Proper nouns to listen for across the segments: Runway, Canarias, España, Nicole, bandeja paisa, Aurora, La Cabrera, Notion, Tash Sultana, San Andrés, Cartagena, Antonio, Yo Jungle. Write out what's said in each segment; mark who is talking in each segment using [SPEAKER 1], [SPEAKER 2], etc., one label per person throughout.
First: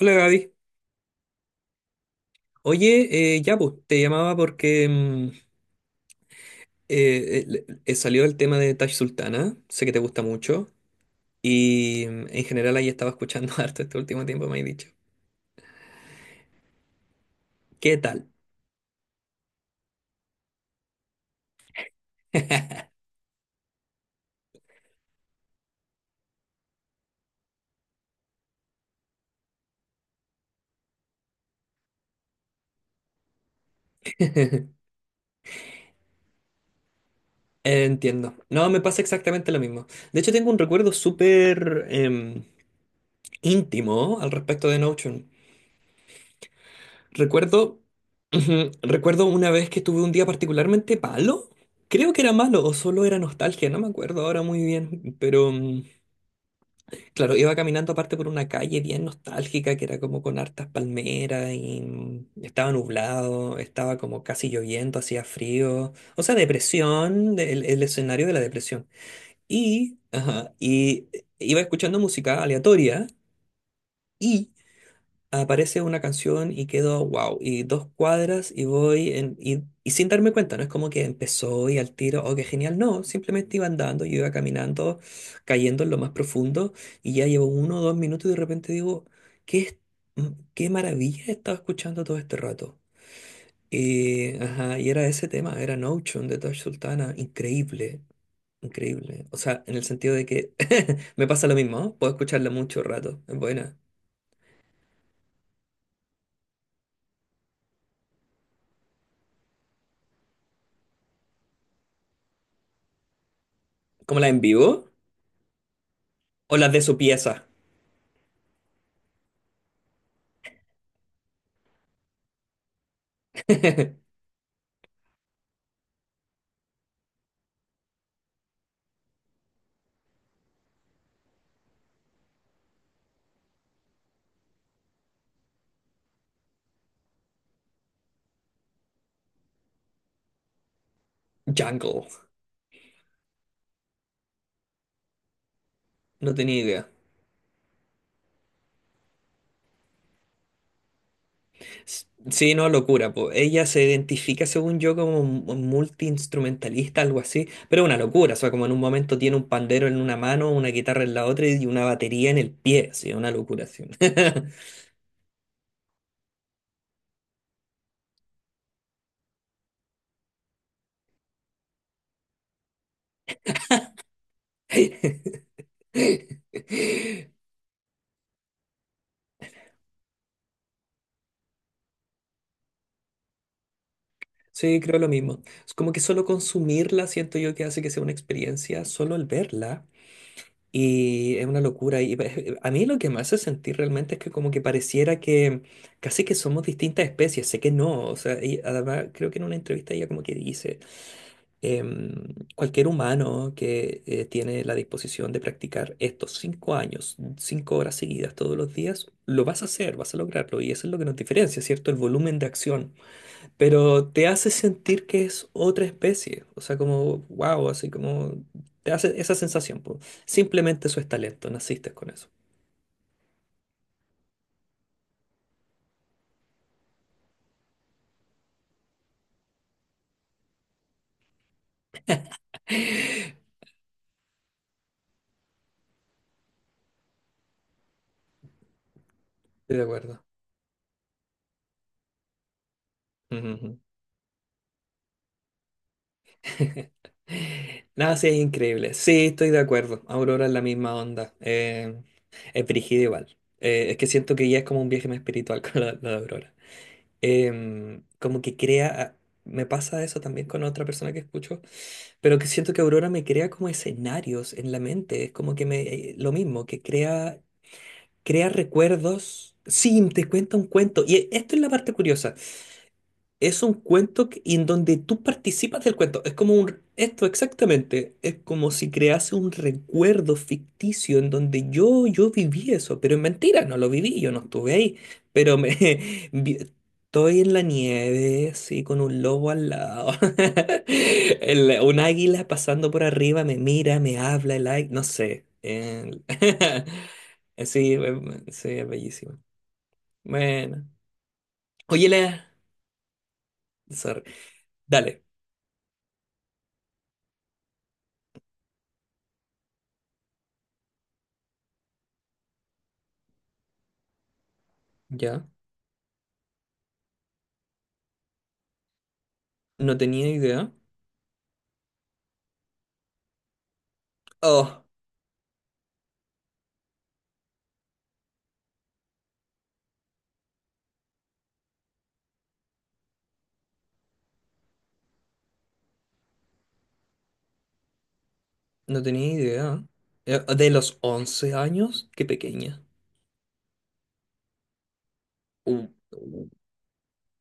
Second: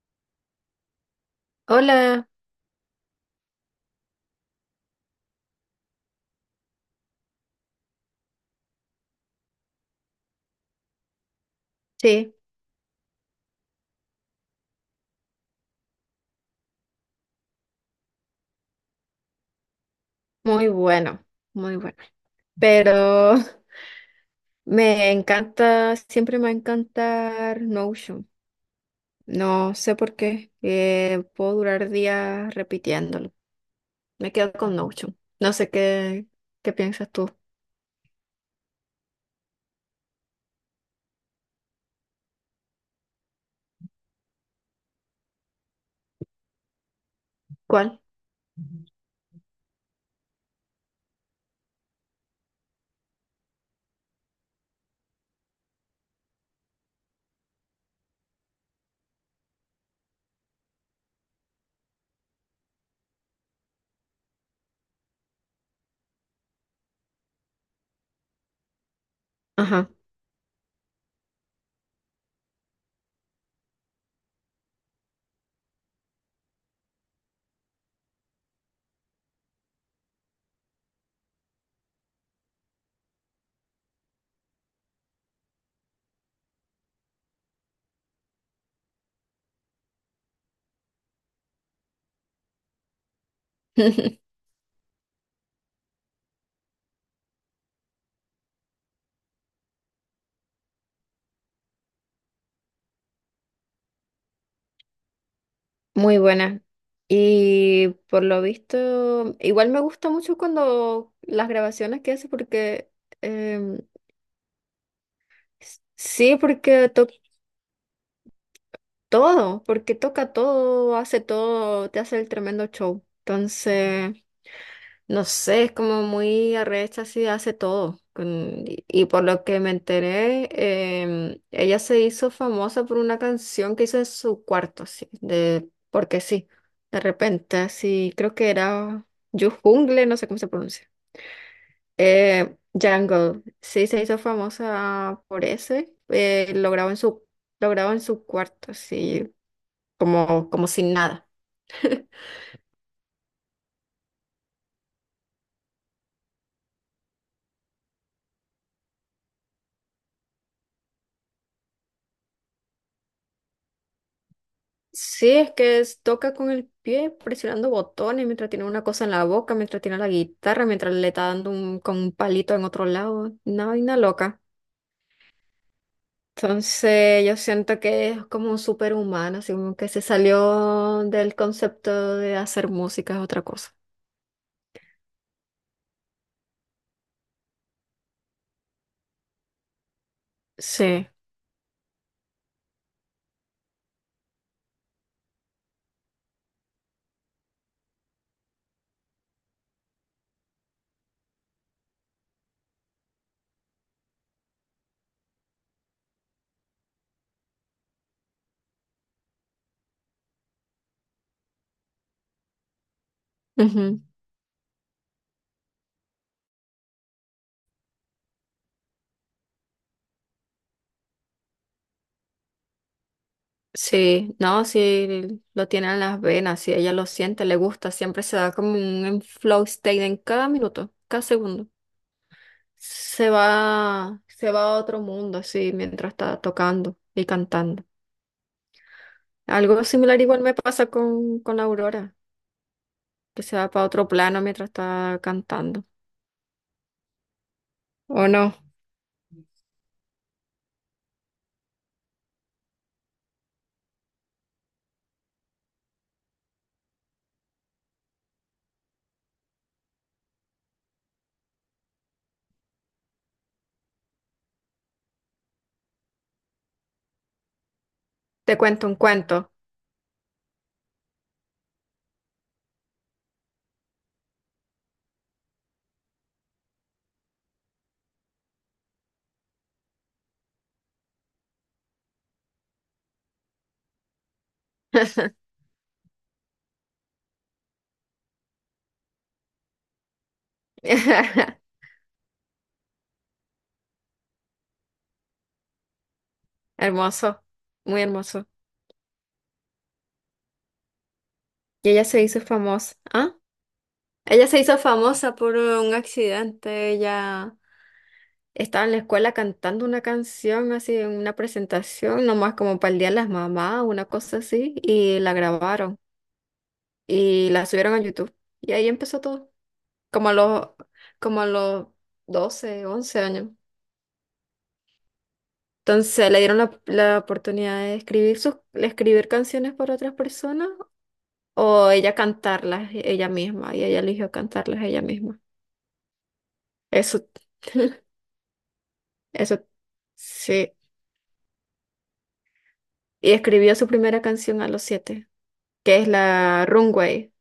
[SPEAKER 1] Hola Gaby.
[SPEAKER 2] Hola,
[SPEAKER 1] Oye, ya pues, te llamaba porque salió el tema de Tash Sultana, sé que te gusta mucho y
[SPEAKER 2] sí,
[SPEAKER 1] en general ahí estaba escuchando harto este último tiempo, me has dicho. ¿Qué tal?
[SPEAKER 2] muy bueno, muy bueno. Pero me encanta, siempre me va a encantar Notion. No sé por qué, puedo durar días repitiéndolo. Me quedo con Notion. No sé qué, qué piensas tú.
[SPEAKER 1] Entiendo. No, me pasa exactamente lo mismo. De hecho, tengo un recuerdo súper íntimo al respecto de Notion. Recuerdo,
[SPEAKER 2] ¿Cuál?
[SPEAKER 1] recuerdo una vez que tuve un día particularmente malo. Creo que era malo o solo era nostalgia, no me acuerdo ahora muy bien, Claro, iba caminando aparte por una calle bien nostálgica que era como con hartas palmeras y estaba nublado, estaba como casi lloviendo, hacía frío, o sea, depresión, el escenario de la depresión.
[SPEAKER 2] Ajá.
[SPEAKER 1] Iba escuchando música aleatoria y aparece una canción y quedo wow, y dos cuadras y voy en, y sin darme cuenta, no es como que empezó y al tiro, oh, qué genial, no, simplemente iba andando, yo iba caminando, cayendo en lo más profundo y ya llevo uno o dos minutos y de repente digo, qué, es- mm, qué maravilla he estado escuchando todo este rato. Y era ese tema, era Notion de Tosh Sultana, increíble, increíble. O sea, en el sentido de que me pasa lo mismo, ¿no? Puedo escucharla mucho rato, es buena.
[SPEAKER 2] Muy buena. Y por lo visto, igual me gusta mucho cuando las grabaciones que hace porque em,
[SPEAKER 1] ¿Como la en vivo?
[SPEAKER 2] sí,
[SPEAKER 1] ¿O las de
[SPEAKER 2] porque
[SPEAKER 1] su pieza?
[SPEAKER 2] todo, porque toca todo, hace todo, te hace el tremendo show. Entonces, no sé, es como muy arrecha, así hace todo. Y por lo que me enteré, ella se hizo famosa por una canción que hizo en su cuarto, así, de, porque sí, de repente, así, creo que era Yo Jungle, no sé cómo se pronuncia.
[SPEAKER 1] Jungle,
[SPEAKER 2] Jungle, sí, se hizo famosa por ese,
[SPEAKER 1] no tenía
[SPEAKER 2] lo
[SPEAKER 1] idea.
[SPEAKER 2] grabó en su, lo grabó en su cuarto, así como, como sin nada.
[SPEAKER 1] Sí, no, locura, po. Ella se identifica, según yo, como multiinstrumentalista, algo así, pero una locura, o sea, como en un momento tiene un pandero en una mano, una guitarra en la otra y una batería en el pie, sí, una locura, sí.
[SPEAKER 2] Sí, es que toca con el pie presionando botones mientras tiene una cosa en la boca, mientras tiene la guitarra, mientras le está dando un, con un palito en otro lado. Una vaina loca. Entonces yo siento que es como un superhumano, así como que se salió del concepto de hacer música es otra cosa.
[SPEAKER 1] Sí, creo lo mismo. Es como que solo consumirla siento yo que hace que sea una experiencia, solo el verla.
[SPEAKER 2] Sí,
[SPEAKER 1] Y es una locura. A mí lo que me hace sentir realmente es que como que pareciera que casi que somos distintas especies. Sé que no. O sea, y además creo que en una entrevista ella como que dice, em, cualquier humano que tiene la disposición de practicar estos 5 años, 5 horas seguidas todos los días, lo vas a hacer, vas a lograrlo. Y eso es lo que nos diferencia, ¿cierto? El volumen de acción,
[SPEAKER 2] ujú.
[SPEAKER 1] pero te hace sentir que es otra especie, o sea, como, wow, así como, te hace esa sensación, po. Simplemente eso es talento, naciste con eso.
[SPEAKER 2] Sí, no, sí, lo tiene en las venas, si ella lo siente, le gusta, siempre se da como un flow state en cada minuto, cada segundo. Se va a otro mundo, sí, mientras está tocando y cantando.
[SPEAKER 1] Estoy de
[SPEAKER 2] Algo similar
[SPEAKER 1] acuerdo.
[SPEAKER 2] igual me pasa con Aurora, que se va
[SPEAKER 1] Ujú.
[SPEAKER 2] para otro plano mientras está cantando.
[SPEAKER 1] Nada,
[SPEAKER 2] ¿O
[SPEAKER 1] sí, es
[SPEAKER 2] no?
[SPEAKER 1] increíble. Sí, estoy de acuerdo. Aurora es la misma onda. Es brígido igual. Es que siento que ya es como un viaje más espiritual con la de Aurora. Como que crea, me pasa eso también con otra persona que escucho, pero que siento que Aurora me crea como escenarios en la mente, es como que me, lo mismo, que crea, crea
[SPEAKER 2] Te cuento un cuento.
[SPEAKER 1] recuerdos, sí, te cuenta un cuento, esto es la parte curiosa. Es un en donde tú participas del cuento. Es como un... esto exactamente. Es como si crease un recuerdo ficticio en donde yo viví eso. Pero es mentira, no lo viví, yo no estuve ahí. Pero me... vi- Estoy en la nieve, sí, con un lobo al lado. Un águila pasando por arriba me mira, me habla, no sé.
[SPEAKER 2] Hermoso,
[SPEAKER 1] Sí,
[SPEAKER 2] muy hermoso.
[SPEAKER 1] sí, es bellísimo. Bueno.
[SPEAKER 2] Y ella
[SPEAKER 1] Oye,
[SPEAKER 2] se hizo
[SPEAKER 1] Lea.
[SPEAKER 2] famosa. ¿Ah?
[SPEAKER 1] Sorry.
[SPEAKER 2] Ella se hizo
[SPEAKER 1] Dale.
[SPEAKER 2] famosa por un accidente. Ella estaba en la escuela cantando una canción, así, en una presentación, nomás como para el día de las mamás, una cosa así, y la
[SPEAKER 1] Ya.
[SPEAKER 2] grabaron. Y la subieron a YouTube. Y ahí empezó todo,
[SPEAKER 1] No tenía
[SPEAKER 2] como a los,
[SPEAKER 1] idea.
[SPEAKER 2] como a los 12 11 años.
[SPEAKER 1] Oh,
[SPEAKER 2] Entonces le dieron la, la oportunidad de escribir, sus, de escribir canciones para otras personas o ella cantarlas ella misma y ella eligió cantarlas ella misma. Eso,
[SPEAKER 1] no tenía
[SPEAKER 2] eso,
[SPEAKER 1] idea. De
[SPEAKER 2] sí.
[SPEAKER 1] los 11 años, qué pequeña.
[SPEAKER 2] Y escribió su primera canción a los 7,
[SPEAKER 1] Uh,
[SPEAKER 2] que es
[SPEAKER 1] uh,
[SPEAKER 2] la Runway.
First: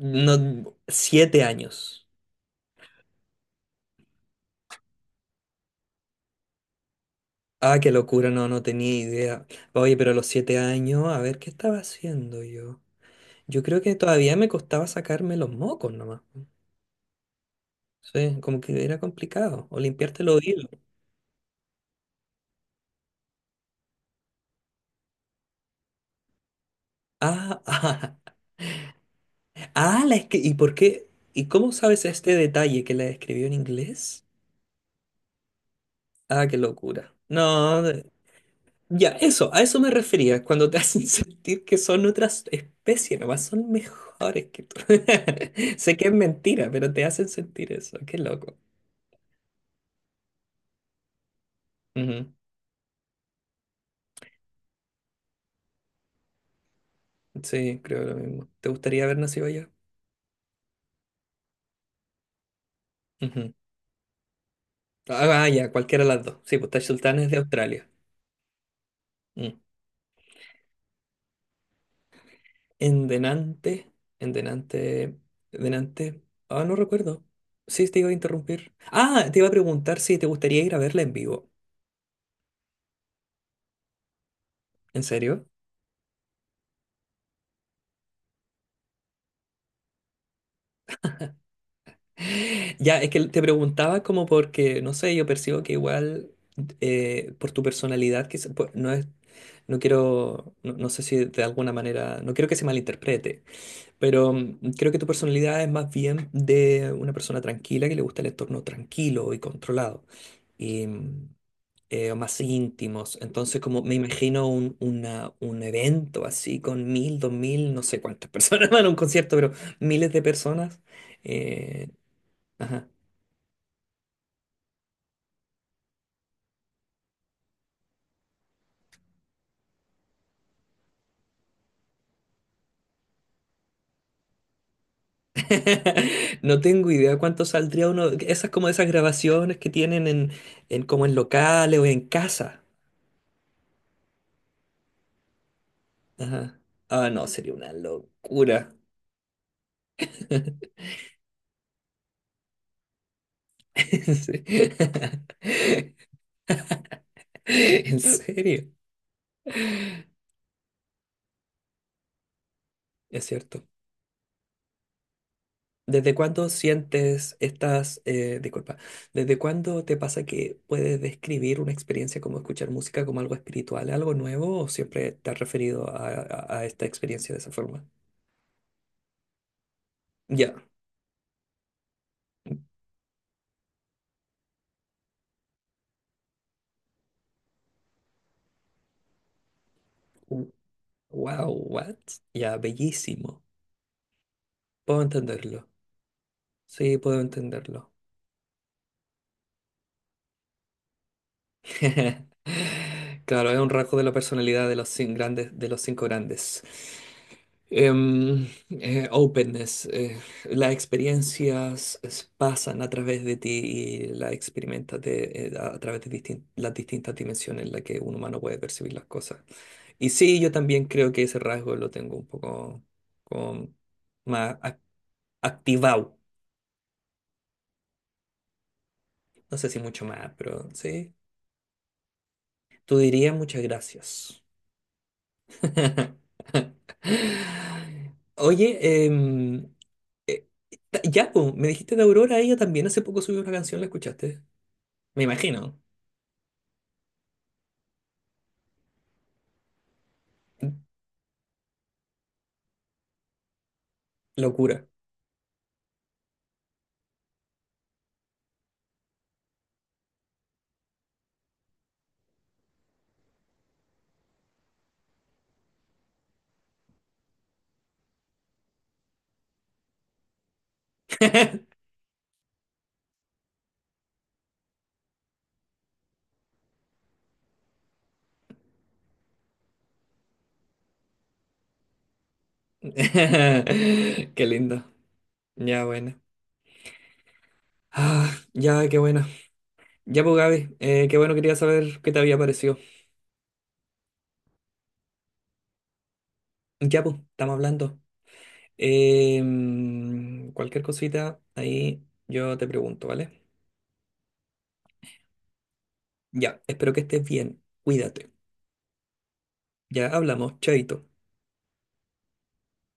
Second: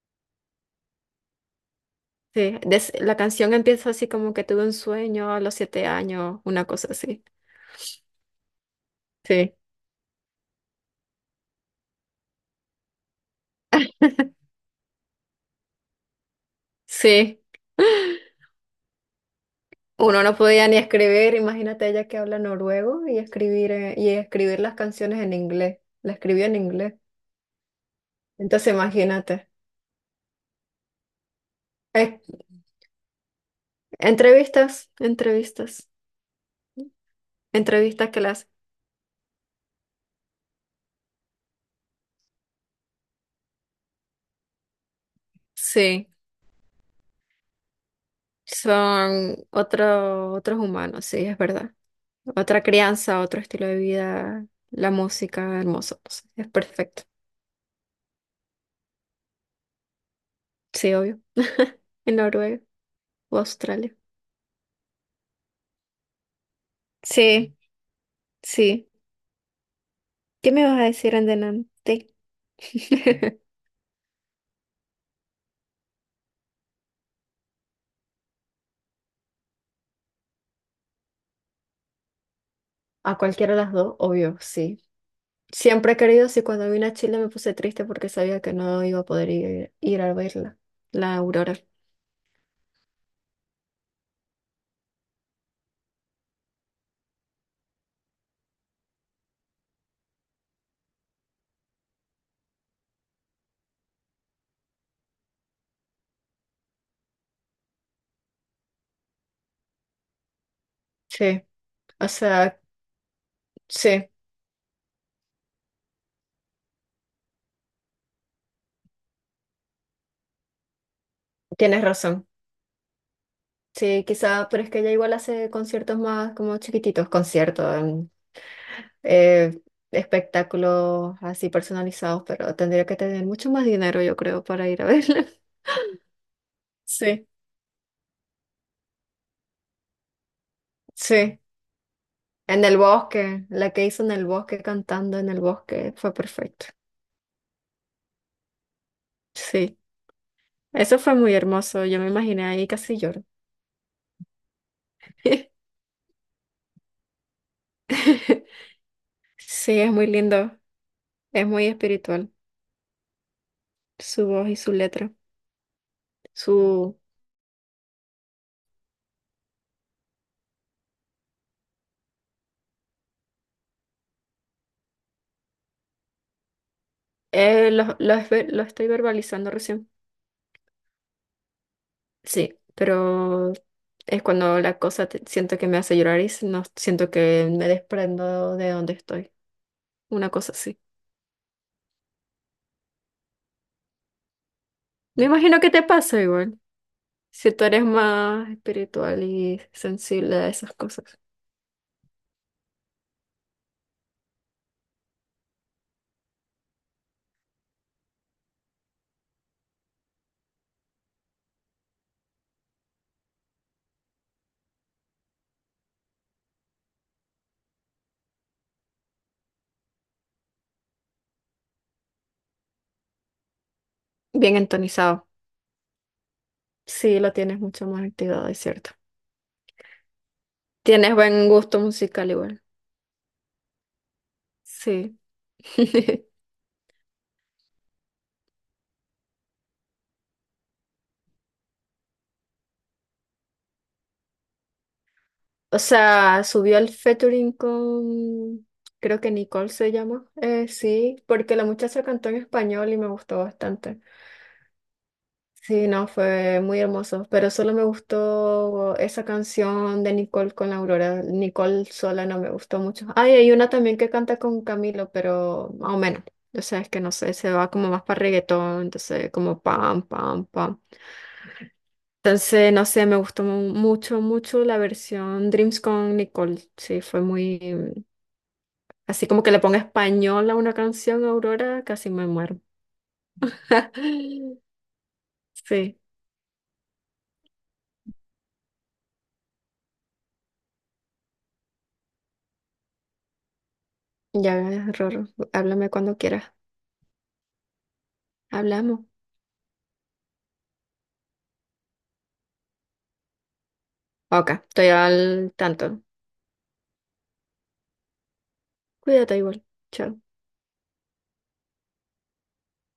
[SPEAKER 1] No, 7 años.
[SPEAKER 2] Sí, la canción empieza así como que tuve un sueño a los 7 años, una cosa así.
[SPEAKER 1] Ah, qué locura, no, no tenía idea.
[SPEAKER 2] Sí,
[SPEAKER 1] Oye, pero a los 7 años, a ver, ¿qué estaba haciendo yo? Yo creo que todavía me costaba sacarme los mocos nomás.
[SPEAKER 2] sí.
[SPEAKER 1] Sí, como que era complicado. O
[SPEAKER 2] Uno
[SPEAKER 1] limpiarte los
[SPEAKER 2] no
[SPEAKER 1] oídos.
[SPEAKER 2] podía ni escribir, imagínate ella que habla noruego y escribir las canciones en inglés. La escribió en inglés.
[SPEAKER 1] Ah,
[SPEAKER 2] Entonces imagínate.
[SPEAKER 1] ah, ah, ¿y por qué? ¿Y cómo sabes
[SPEAKER 2] Eh,
[SPEAKER 1] este detalle que la escribió en inglés?
[SPEAKER 2] entrevistas, entrevistas,
[SPEAKER 1] Ah, qué locura. No,
[SPEAKER 2] entrevistas que las...
[SPEAKER 1] ya, eso, a eso me refería, cuando te hacen sentir que son otras especies, nomás son mejores que tú. Sé que
[SPEAKER 2] Sí,
[SPEAKER 1] es mentira, pero te hacen sentir eso, qué loco.
[SPEAKER 2] son otro, otros humanos, sí, es verdad.
[SPEAKER 1] Ujú.
[SPEAKER 2] Otra crianza, otro estilo de vida, la música, hermoso. Pues, es perfecto.
[SPEAKER 1] Sí, creo lo mismo. ¿Te gustaría haber nacido allá?
[SPEAKER 2] Sí, obvio. En Noruega o
[SPEAKER 1] Ujú.
[SPEAKER 2] Australia.
[SPEAKER 1] Ah, ah, ya, cualquiera de las dos. Sí, pues Taj Sultan es de
[SPEAKER 2] Sí,
[SPEAKER 1] Australia.
[SPEAKER 2] sí.
[SPEAKER 1] Mm.
[SPEAKER 2] ¿Qué me vas a decir en delante?
[SPEAKER 1] En Denante, en Denante, Denante. Ah, no recuerdo. Sí, te iba a interrumpir. Ah, te iba a preguntar si te gustaría ir a verla en vivo.
[SPEAKER 2] A cualquiera de las dos, obvio, sí.
[SPEAKER 1] ¿En serio?
[SPEAKER 2] Siempre he querido, sí, cuando vine a Chile me puse triste porque sabía que no iba a poder ir, ir a verla, la aurora.
[SPEAKER 1] Ya, es que te preguntaba como porque, no sé, yo percibo que igual por tu personalidad, pues, no quiero, no, no sé si de alguna manera, no quiero que se malinterprete, pero creo que tu personalidad es más bien de una persona tranquila que le gusta el entorno tranquilo y controlado y
[SPEAKER 2] Sí, o
[SPEAKER 1] más
[SPEAKER 2] sea,
[SPEAKER 1] íntimos. Entonces, como me
[SPEAKER 2] sí,
[SPEAKER 1] imagino un evento así con 1.000, 2.000, no sé cuántas personas van a un concierto, pero miles de personas.
[SPEAKER 2] tienes
[SPEAKER 1] eh,
[SPEAKER 2] razón.
[SPEAKER 1] ajá.
[SPEAKER 2] Sí, quizá, pero es que ella igual hace conciertos más como chiquititos, conciertos, eh, espectáculos así personalizados, pero tendría que tener mucho más dinero, yo creo, para ir a verla.
[SPEAKER 1] No tengo idea
[SPEAKER 2] Sí,
[SPEAKER 1] cuánto saldría uno. Esas como esas grabaciones que tienen en como en
[SPEAKER 2] sí.
[SPEAKER 1] locales o en casa.
[SPEAKER 2] En el bosque, la que hizo en el bosque cantando en el bosque fue
[SPEAKER 1] Ajá.
[SPEAKER 2] perfecto.
[SPEAKER 1] Ah, no, sería una locura.
[SPEAKER 2] Sí. Eso fue muy hermoso, yo me imaginé ahí casi lloro.
[SPEAKER 1] Sí. En serio,
[SPEAKER 2] Sí, es muy lindo, es muy espiritual,
[SPEAKER 1] es cierto.
[SPEAKER 2] su voz y su letra.
[SPEAKER 1] ¿Desde cuándo
[SPEAKER 2] Su
[SPEAKER 1] sientes estas, disculpa, desde cuándo te pasa que puedes describir una experiencia como escuchar música como algo espiritual, algo nuevo, o siempre te has referido a esta experiencia de esa forma?
[SPEAKER 2] lo, lo estoy verbalizando recién.
[SPEAKER 1] Ya.
[SPEAKER 2] Sí, pero es cuando la cosa siento que me hace llorar y no siento que me desprendo de donde estoy. Una cosa así.
[SPEAKER 1] Wow, what? Ya, bellísimo. Puedo
[SPEAKER 2] Me imagino
[SPEAKER 1] entenderlo.
[SPEAKER 2] que te pasa igual,
[SPEAKER 1] Sí, puedo
[SPEAKER 2] si tú eres
[SPEAKER 1] entenderlo.
[SPEAKER 2] más espiritual y sensible a esas cosas.
[SPEAKER 1] Claro, es un rasgo de la personalidad de los grandes, de los cinco grandes. Openness. Las pasan a través de ti y las experimentas de- a través de distin- las distintas dimensiones en las que un humano puede percibir las cosas. Y sí, yo también creo que ese rasgo lo tengo un poco como
[SPEAKER 2] Bien
[SPEAKER 1] más
[SPEAKER 2] entonizado.
[SPEAKER 1] activado.
[SPEAKER 2] Sí, lo tienes mucho más activado, es cierto.
[SPEAKER 1] No sé si mucho más, pero sí.
[SPEAKER 2] Tienes buen gusto musical igual.
[SPEAKER 1] Tú dirías muchas gracias.
[SPEAKER 2] Sí.
[SPEAKER 1] Oye, em, eh, ya, po, me dijiste de Aurora, ella también hace poco subió una canción, ¿la escuchaste? Me
[SPEAKER 2] O
[SPEAKER 1] imagino.
[SPEAKER 2] sea, subió al featuring con, creo que Nicole se llama. Sí, porque la muchacha cantó en español y me gustó bastante.
[SPEAKER 1] Locura.
[SPEAKER 2] Sí, no, fue muy hermoso, pero solo me gustó esa canción de Nicole con la Aurora. Nicole sola no me gustó mucho. Ay, hay una también que canta con Camilo, pero más o menos. O sea, es que no sé, se va como más para reggaetón, entonces como pam, pam, pam. Entonces, no sé, me gustó mucho, mucho la versión Dreams con Nicole. Sí, fue muy... mm, así como que le ponga español a una canción, Aurora, casi me muero.
[SPEAKER 1] Qué lindo. Ya,
[SPEAKER 2] Sí,
[SPEAKER 1] bueno. Ah, ya, qué bueno. Ya, pues, Gaby, qué bueno, quería saber qué te había parecido.
[SPEAKER 2] ya, Roro, háblame cuando quieras.
[SPEAKER 1] Ya, pues, estamos hablando.
[SPEAKER 2] Hablamos.
[SPEAKER 1] Cualquier cosita, ahí yo te pregunto, ¿vale?
[SPEAKER 2] Ok, estoy al tanto.
[SPEAKER 1] Ya, espero que estés bien. Cuídate.
[SPEAKER 2] Cuídate igual.
[SPEAKER 1] Ya
[SPEAKER 2] Chao.
[SPEAKER 1] hablamos, chaito.